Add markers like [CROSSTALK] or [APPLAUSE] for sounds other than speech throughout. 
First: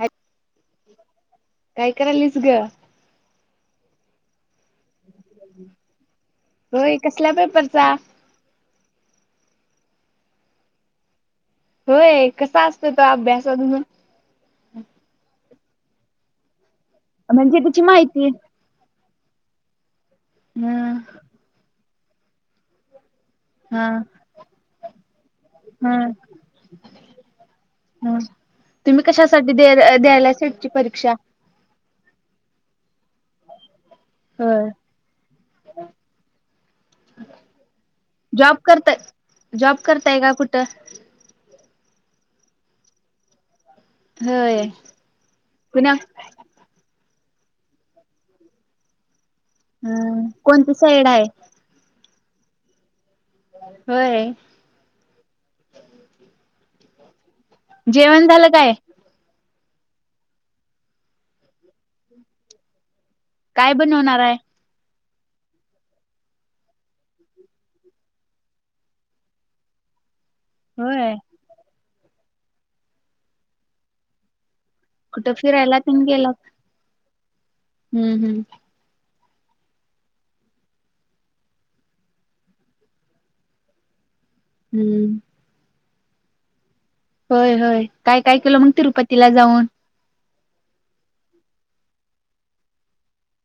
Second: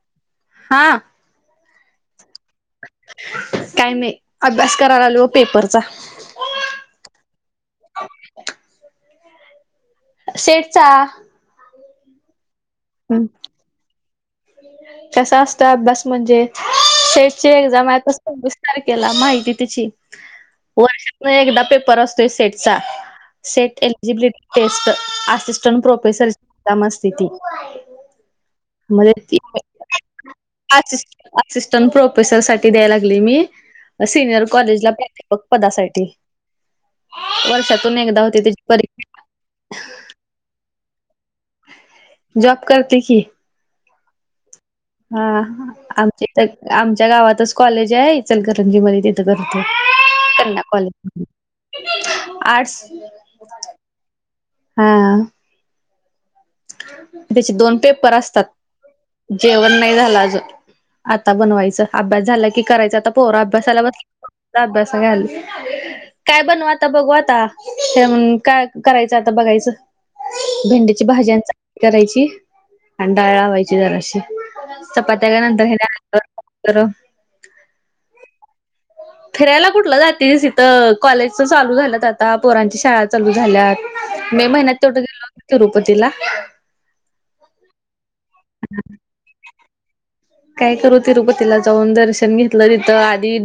ह हा काय करायलीस ग काय नाही अभ्यास करायला आल हो पेपरचा होय कसल्या पेपरचा सेठचा होय कसा असत तो अभ्यास अजुन कस असतं अभ्यास म्हणजे सेटची म्हणजे त्याची एक्झाम आहे माहिती तसस केला माहिती त्याची हम वर्षात एकदा पेपर असतो सेटचा सेट हा एलिजिबिलिटी टेस्ट असिस्टंट प्रोफेसर ची एक्झाम असते ती. ह तुम्ही मध्ये कशासाठी द द्यायला सेटची परीक्षा असिस्टंट प्रोफेसर साठी द्याय लागली मी सिनियर हो कॉलेजला प्राध्यापक पदासाठी वर्षातून एकदा होते जॉब त्याची करताय परीक्षा जॉब करताय का कुठं? जॉब करते की होय. हा.. पुण्या आम... आमच्या गावातच कॉलेज हाय इचलकरंजीमध्ये तिथं हम् कोणती साईड आहे [UNINTELLIGIBLE] आर्ट्स होय हा. त्याचे दोन पेपर जेवण असतात झालं काय जेवण नाही झालं अजून... आता बनवायचं, अभ्यास झाला की करायचा आता पोरं काय आभ्यासाला बनवणार आहे बसली.... [UNINTELLIGIBLE] काय बनवा, आता बघू आता... हे म्हणून... काय करायचं आता बघायचं भेंडीची होय भाजी आणि चपाती करायची आणि डाळ लावायची जराशी चपात्या कुठं काय नंतर... फिरायला ह्याचनंतर करू हुं... हुं. फिरायला कुठलं जातेस इथं.. कॉलेजच चालू झाल्यात आता, पोरांची शाळा चालू झाल्यात मे महिन्यात तेवढं हम्म गेलो होतो तिरुपातीला होय... होय, काय काय केलं मग तिरुपतीला जाऊन? काय करू तिरुपतीला जाऊन, दर्शन घेतलं, तिथं आधी....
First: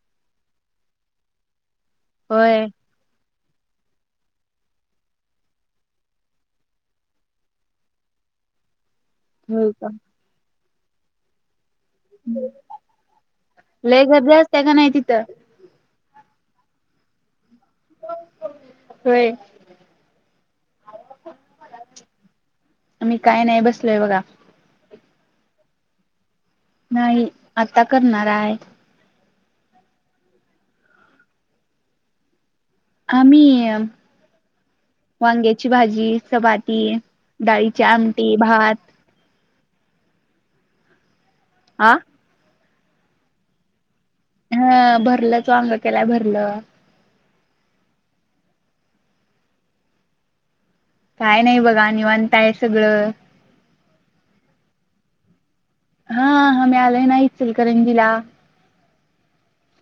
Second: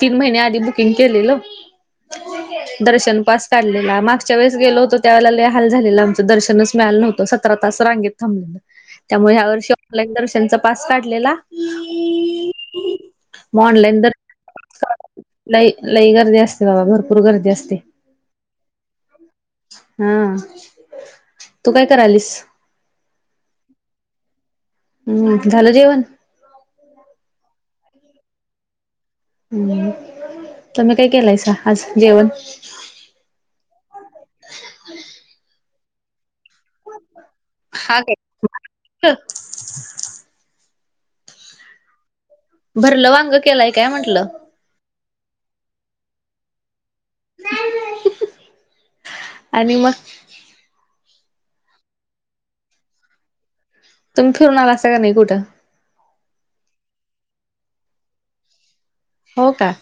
तीन महिने आधी बुकिंग केलेलं [UNINTELLIGIBLE] [INAUDIBLE] दर्शन पास काढलेला, मागच्या वेळेस गेलो होतो त्यावेळेला लय हाल झालेलं आमचं, दर्शनच मिळालं नवतं स सतरा तास रांगेत थांबलो [UNINTELLIGIBLE] त्यामुळे ह्या होय वर्षी का ऑनलाईन दर्शनचा पास काढलेला मग ऑनलाईन लई गर्दी असते का नाई दर्शन तिथं लई... लई गर्दी असते बाबा, भरपूर गर्दी असते. होय हा... तू काय करायलीस? मी काय नाही बसलोय बघा हम्म झालं जेवण? नाही आता करणार हाय हम्म... तुम्ही काय केलायसा आज जेवण? आम्ही... वांग्याची भाजी, चपाती. डाळीची हा काय? आमटी, भात आ? भरलं वांग केलाय काय म्हटलं? हा.... भरलंच वांग केलाय, भरलं [UNINTELLIGIBLE] आणि मग? काय नाही बघा, निवांत हाय सगळं तुम्ही फिरून आलासा की नाई कुठं? हा... हामी आलोय ना इचलकरंजीला हो का?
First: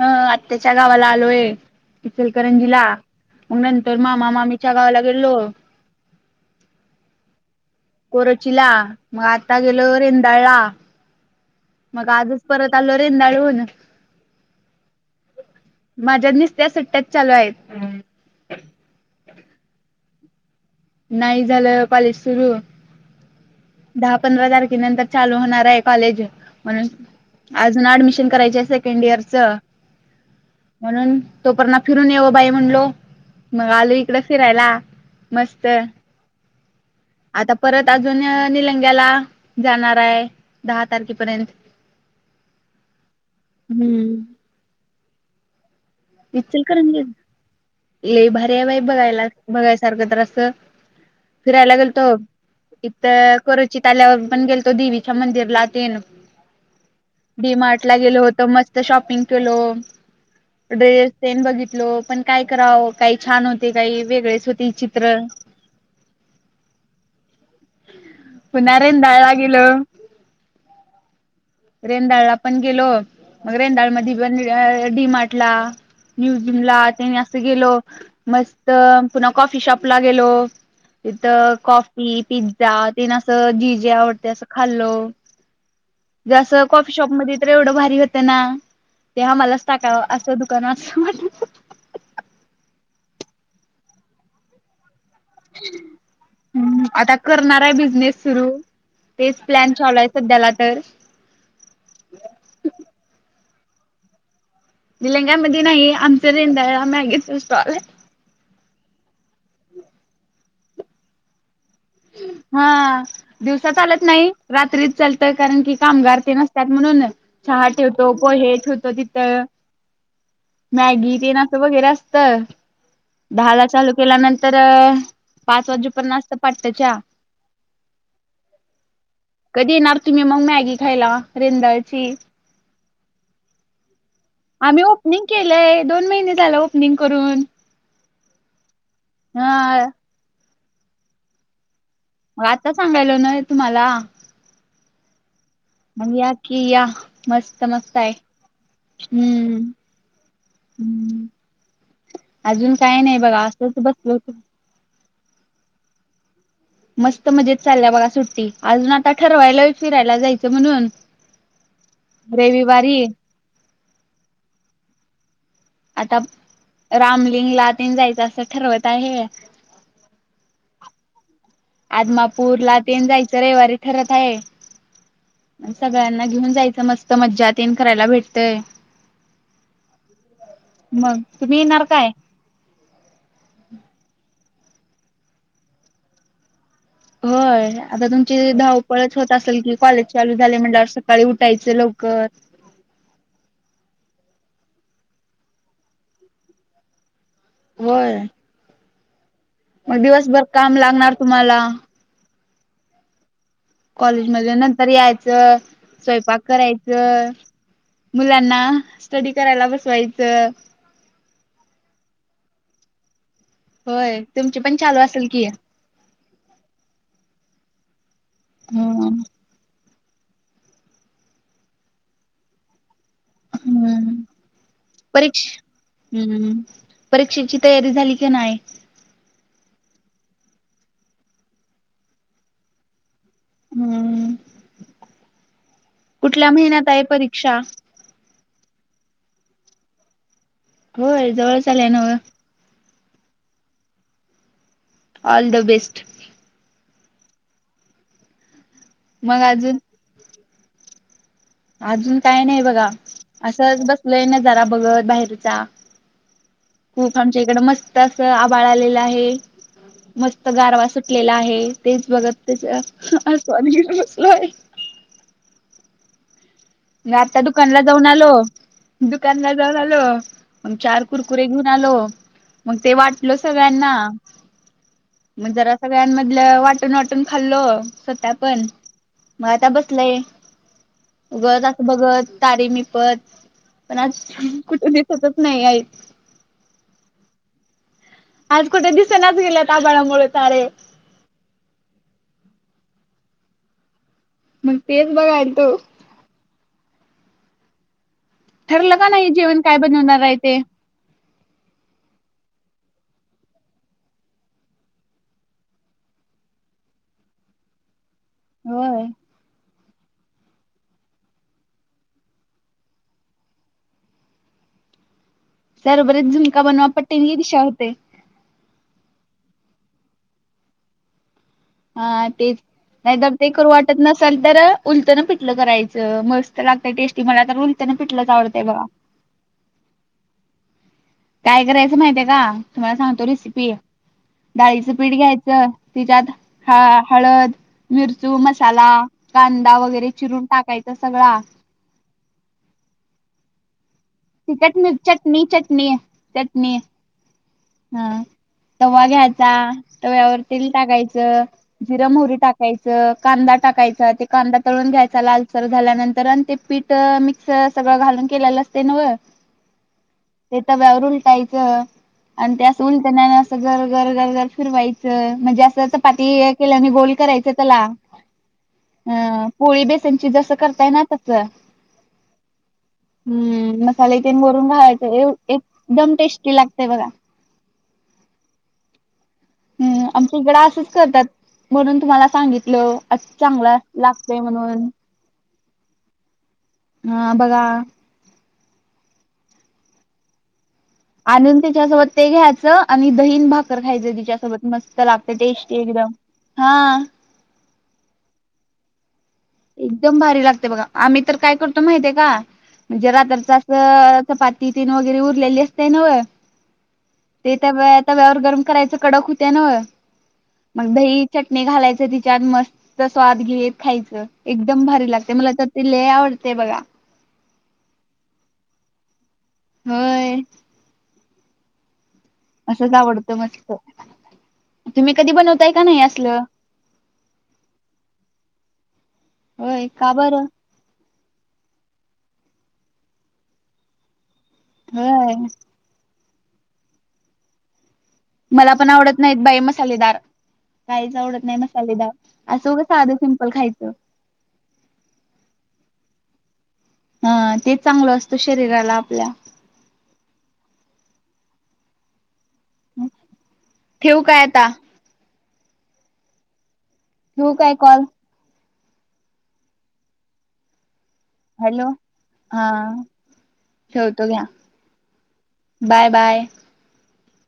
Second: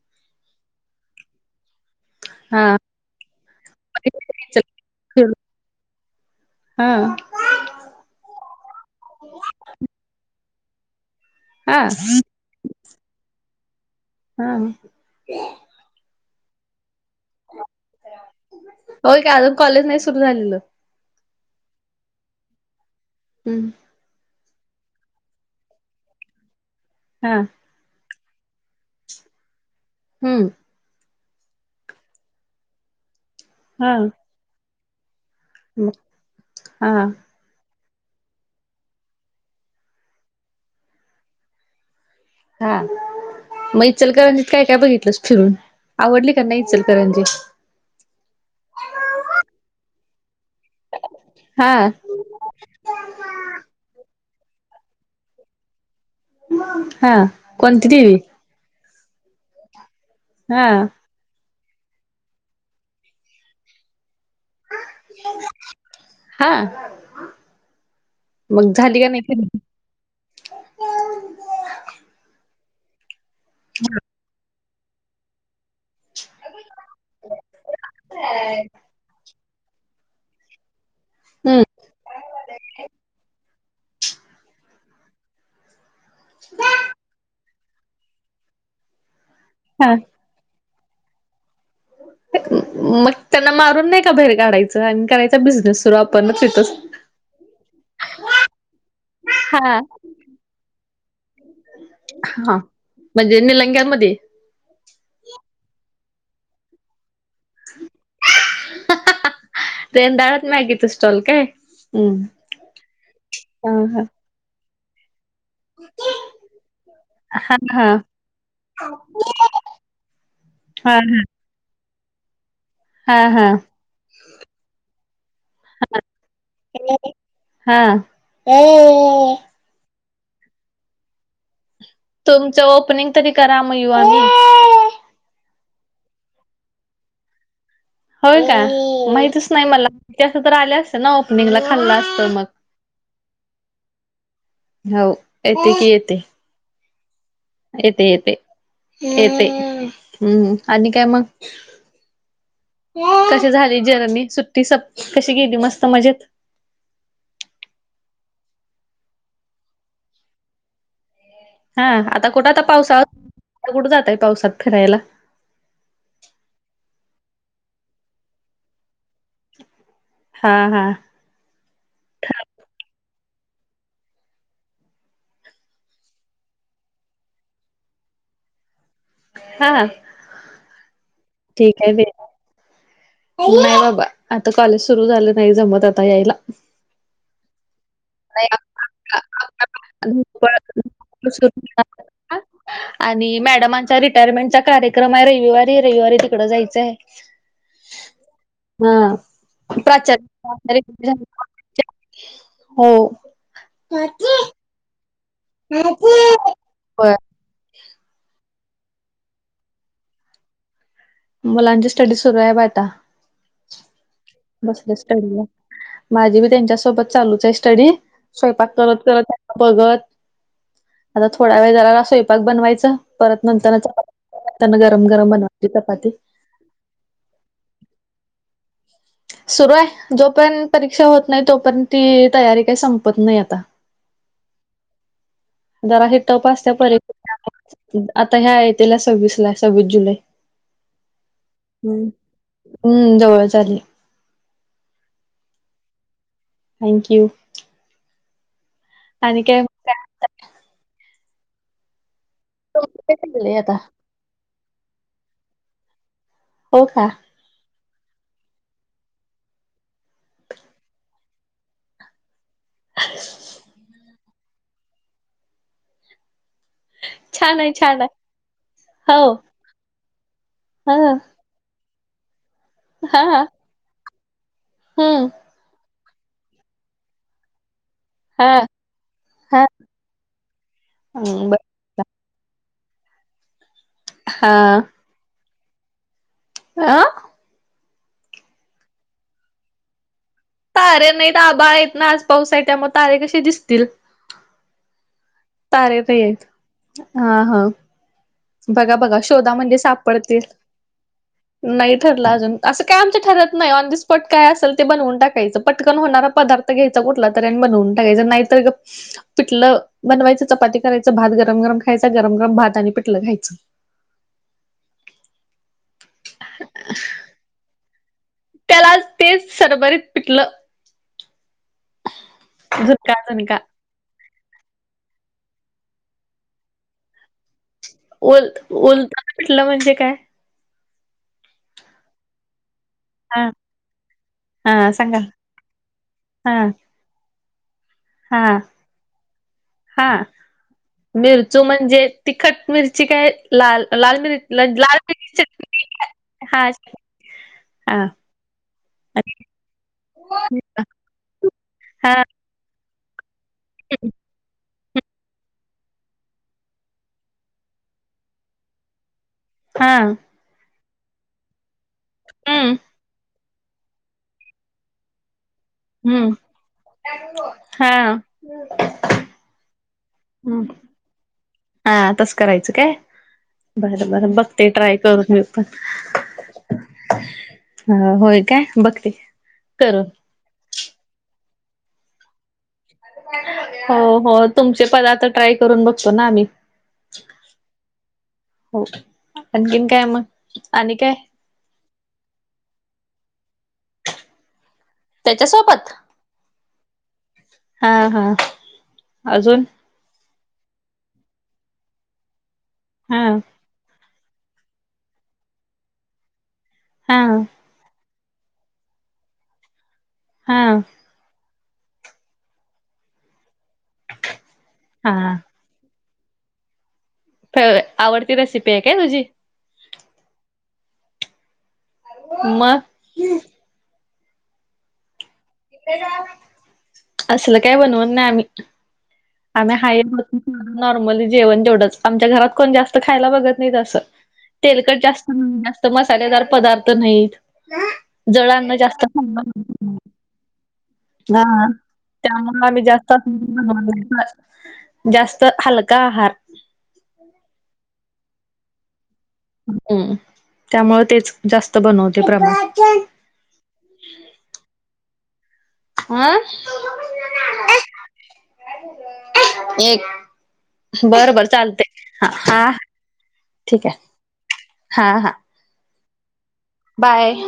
हं.... आत्याच्या गावाला आलोय, हा इचलकरंजीला मग नंतर मामा मामीच्या गावाला गेलो हा कोरोचीला... मग आता गेलो रेंदाळला... हा मग आजच परत आलो रेंदाळहून हा माझ्या नुसत्या सुट्ट्याच चालू हायेत. होय काय अजून कॉलेज नाही सुरू झालेलं नाही झालं कॉलेज सुरू हम्म दहा पंधरा तारखेनंतर चालू होणार आहे कॉलेज म्हणून हा अजून ऍडमिशन करायची सेकंड इयर चं हम्म म्हणून तो परणा फिरून येओ बाई म्हणलो मग आलो हा इकडं फिरायला मस्त मग हा आता परत अजून निलंग्याला जाणार आहे दहा तारखेपर्यंत [INAUDIBLE] हा मग हम्म इचलकरंजीत काय काय बघितलंस फिरून आवडली का नाही इचलकरंजीत इचलकरंजी? लय भारी आहे बाई बघायला बघायसारखं तर असं हा फिरायला गेलतो इथं कोरोचीत आल्यावर पण गेलतो देवीच्या मंदिरला तेन हा डी मार्ट कोणती ला देवी? गेलो होतो मस्त शॉपिंग केलो हा ड्रेस तेन बघितलो पण काय करावं काही छान होते काही वेगळेच होते चित्र हा मग पुन्हा झाली का नाही रेंदाळला त गेलो रेंंदाळला पण गेलो मग रेंदाळ मधी पण डीमार्टला म्युझियम ला तेन असं गेलो मस्त पुन्हा कॉफी शॉप ला गेलो तिथं हम्म कॉफी पिझ्झा तेन असं जी जी आवडतंय असं खाल्ल जं कॉफी शॉप मध्ये तर एवढं भारी होतं ना ते आम्हालाच हा टाकां असं दु पण अस वाटलं मग त्यांना मारून नाही का बाहेर काढायचं करायचा बिझनेस सुरू आपणच तिथंच हम्म आता करणार आहे बिझनेस सुरू तेच प्लॅन हा. चालू आहे सध्याला तर हा म्हणजे निलंग्यांमध्ये निलंग्या मध्ये नाही आमचं रेंदाळला मॅगीचं स्टॉल आहे रेंदाळात मॅगीचा स्टॉल काय हम्म. हा दिवसा चालत हा नाही रात्रीच चालतय कारण की कामगार तेन असत्यात म्हणून चहा हा ठेवतो पोहे ठेवतो तिथं हा मॅगी तेन वगैरे असतं हा दहा ला चालू केल्यानंतर पाच वाजेपर्यंत असतं पाटच्या हा ए कधी येणार तुम्ही मग मॅगी खायला रेंदाळची तुमच ओपनिंग तरी करा म यु आम्ही आम्ही ओपनिंग केलंय दोन महिने झालं ओपनिंग करून होय का माहितच नाही हा मला माहिती असतं तर आले असते ना ओपनिंगला खाल्लं असतं मग आता सांगायलोय ना तुम्हाला हो येते की येते मंग या की या मस्त मस्त येते आहे येते येते हम्म हम् आणि काय मग हम्म अजून काय नाही बघा कसे असंच झाली बसलो जर्नी होतो सुट्टी स कशी गेली मस्त मजेत मस्त मजेत चालल्या बघा सुट्टी अजून आता ठरवायला फिरायला जायचं म्हणून हा आता कुठं आता पावसाळा रविवारी आता कुठं जाताय पावसात फिरायला आता रामलिंग ला तेन जायचं असं ठरवत आहे हा हा आदमापूर ला तेन जायचं रविवारी ठरत आहे सगळ्यांना घेऊन जायचं मस्त मज्जात येईन करायला भेटतंय हा मग त ठीक आहे नाही बाबा आता कॉलेज सुरू झालं नाही जमत आता यायला होय आता तुमची धावपळच होत असेल की कॉलेज चालू झाली म्हण सकाळी उठायचं लवकर आणि मॅडमांच्या रिटायरमेंटचा कार्यक्रम आहे रविवारी रविवारी तिकडं जायचं आहे होय हा मग प्राचार दिवसभर काम लागणार तुम्हाला हो कॉलेज मध नंतर यायचं स्वयंपाक करायचं मुलांना स्टडी करायला बसवायचं मुलांची स्टडी सुरू आहे बा आता होय तुमची पण बसले चालू असेल स्टडी की माझी बी त्यांच्यासोबत चालूच आहे स्टडी स्वयंपाक करत हम्म करत बघत आता थोडा वेळ झाला स्वयपाक बनवायचं परत नंतर हम्म, चपाती गरम गरम परीक्ष बनवायची चपाती हम्म परीक्षेची तयारी झाली की नाही सुरू आहे जोपर्यंत परीक्षा होत नाही तोपर्यंत ती तयारी काही संपत नाही आता हम्म जरा हे टप कुठल्या असत्या महिन्यात आहे परीक्षा आता ह्या येतेल्या सव्वीसला, सव्वीस जुलै होय जवळ च आलय नव्ह हम्म जवळच आलेय ऑल द बेस्ट थँक्यू मग आणि काय अजून अजून काय नाही बघा चाललंय आता असंच बसलय ना जरा बघत बाहेरचा हो का खूप आमच्या इकडं मस्त असं आबाळ आलेलं आहे मस्त गारवा सुटलेला आहे तेच बघत त्या अस बसलो आहे मग आता छान आहे दुकानला छान जाऊन आहे आलो हो दुकानला जाऊन आलो मग ह चार कुरकुरे े [UNINTELLIGIBLE] घेऊन आलो मग ते वाटल हा सगळ्यांना हम्म मग जरा सगळ्यांमधलं वाटून वाटून खालो स्वतः पण, हा मग हा आता बसलय बर उगत असं बघत तारीे मिपण पण आज हा कुठु दिसतच नाही आहेत अं आज कुठे दिसनाच गेल्यात आभाळामुळे तारे तारे नाहीत आबा एकना [UNINTELLIGIBLE] आज पाऊस आहे त्यामुळे तारे कसे दिसतील मग तेच बघाल तारे हा हा बघा ठरलं का बघा नाही शोधा जेवण काय म्हणजे बनवणार आहे सापडतील ते? नाही ठरलं अजून असं काय आमच्या ठरत नाही ऑन द स्पॉट काय असेल ते बनवून टाकायचं पटकन होणारा पदार्थ घ्यायचा कुठला तरी आणि बनवून टाकायच नाहीतर होय. पिठलं बनवायचं चपाती करायचं भात गरम गरम खय गरम गरमात आणि प लं [UNINTELLIGIBLE] खायचं त्याबरोबरीच झुणका बनवा पट्टींनीदिशा होते त्याला तेच सरबरीत पिठलं हा तेच झुणका नाही तर ते झुणका करू वाट नसेल तर उलतन पिठलं करायचं मस्त लागतय टेस्टी ते मला तर उलतेन पिटलंच ओल आवडतंय बघा. ओलताना पिठलं म्हणजे काय? काय करायचं माहितीय का? तुम्हाला सांगते. तर हा रेसिपी, हा डाळीचं पीठ सांगा घ्यायचं तिच्यात हा ह हळद, मिरचू, हा मसाला, कांदा वगैरे चिरून टाकायचा सगळा. तो म्हणजे तिखट मिरची? काय लाल? लाल. मिर ती चट लाल मिरची -चटणी, चटणी, हा चटणी हा. तवा घ्यायचा, तव्यावर तेल टाकायचं, जिर हा मोहरी टाका टाकायच, कांदा टाकायचा, ते कांदा तळून घ्यायचा लालसर झाल्यानंतर आणि ते पीठ मिक्स सगळं घालून केलेलं ते नव्ह. हा. ते तव्यावर उलटायचं, आणि ते हम्म अस उलतण्यानं, र घर घर घर फिरवायचं म्हणजे असं हम्म चपाती केल्यावाणि गोल करायच त्याला. हा अ पोळी बेसनची जसं, हम्म करताय ना तस. हा तस करायचं काय. बर मसाले बरं तेन बघते वरून ट्राय करून घालायचं मी पण एकदम टेस्टी लागतय बघा ह होय काय, बघते करून. हम्म आमच्या इकड असंच करतात, म्हणून तुम्हाला सांगितलो असं चांगला हो हो लागतय तुमचे म्हणून. पदार्थ ट्राय करून बघतो ना आम्ही. हा बघा. हो, आणखीन काय मग? आणि काय? आणून तीच्यासोबत ते घ्यायचं आणि दही न भाकर खायचं तिच्यासोबत. मस्त लागते! टेस्टी त्याच्यासोबत एकदम! हा. हा हा अजून. एकदम भारी लागते बघा आम्ही तर काय करतो माहितय का म्हणजे हा रात्रचा च पाती तीन वगैरे उरलेली असते ना हा ते त्या तव्यावर गरम करायच कडक होत ना, हा मग दही चटणी घालायचं तिच्यात, मस्त स्वाद घेत खायचं एकदम भारी लागते! हा मला तर ती लय आवडते बघा. फेव आवडती रेसिपी आहे काय तुझी? होय. मग असंच आवडतं मस्त. तु्म्ही कध बनवत असल काय बनवत नाही आम्ही. आम्ही होय हाय का हो बरं नॉर्मली जेवण जेवढंच. आमच्या घरात कोण जास्त खायला बघत नाही तसं. तेलकट जास्त होय नाही, जास्त मसालेदार पदार्थ नाहीत. मला जळांना पण जास्त आवडत थंड नाहीत बाई मसालेदार काहीच ह आवडत नाही मसालेदार त्यामुळं असं आम्ही उगं जास्त साधं सिंपल खायचं [UNINTELLIGIBLE] जास्त हलका आहार. हां, ते चांगलं असतं, शरीराला आपल्या. हम्म त्यामुळे तेच जास्त बनवते प्रमाण. ठेऊ काय आता? आं. ठेवू काय कॉल एक. बर बर. चालते. हॅलो हा हा ठीक ठेवतो घ्या आहे हां हां. Bye bye. बाय.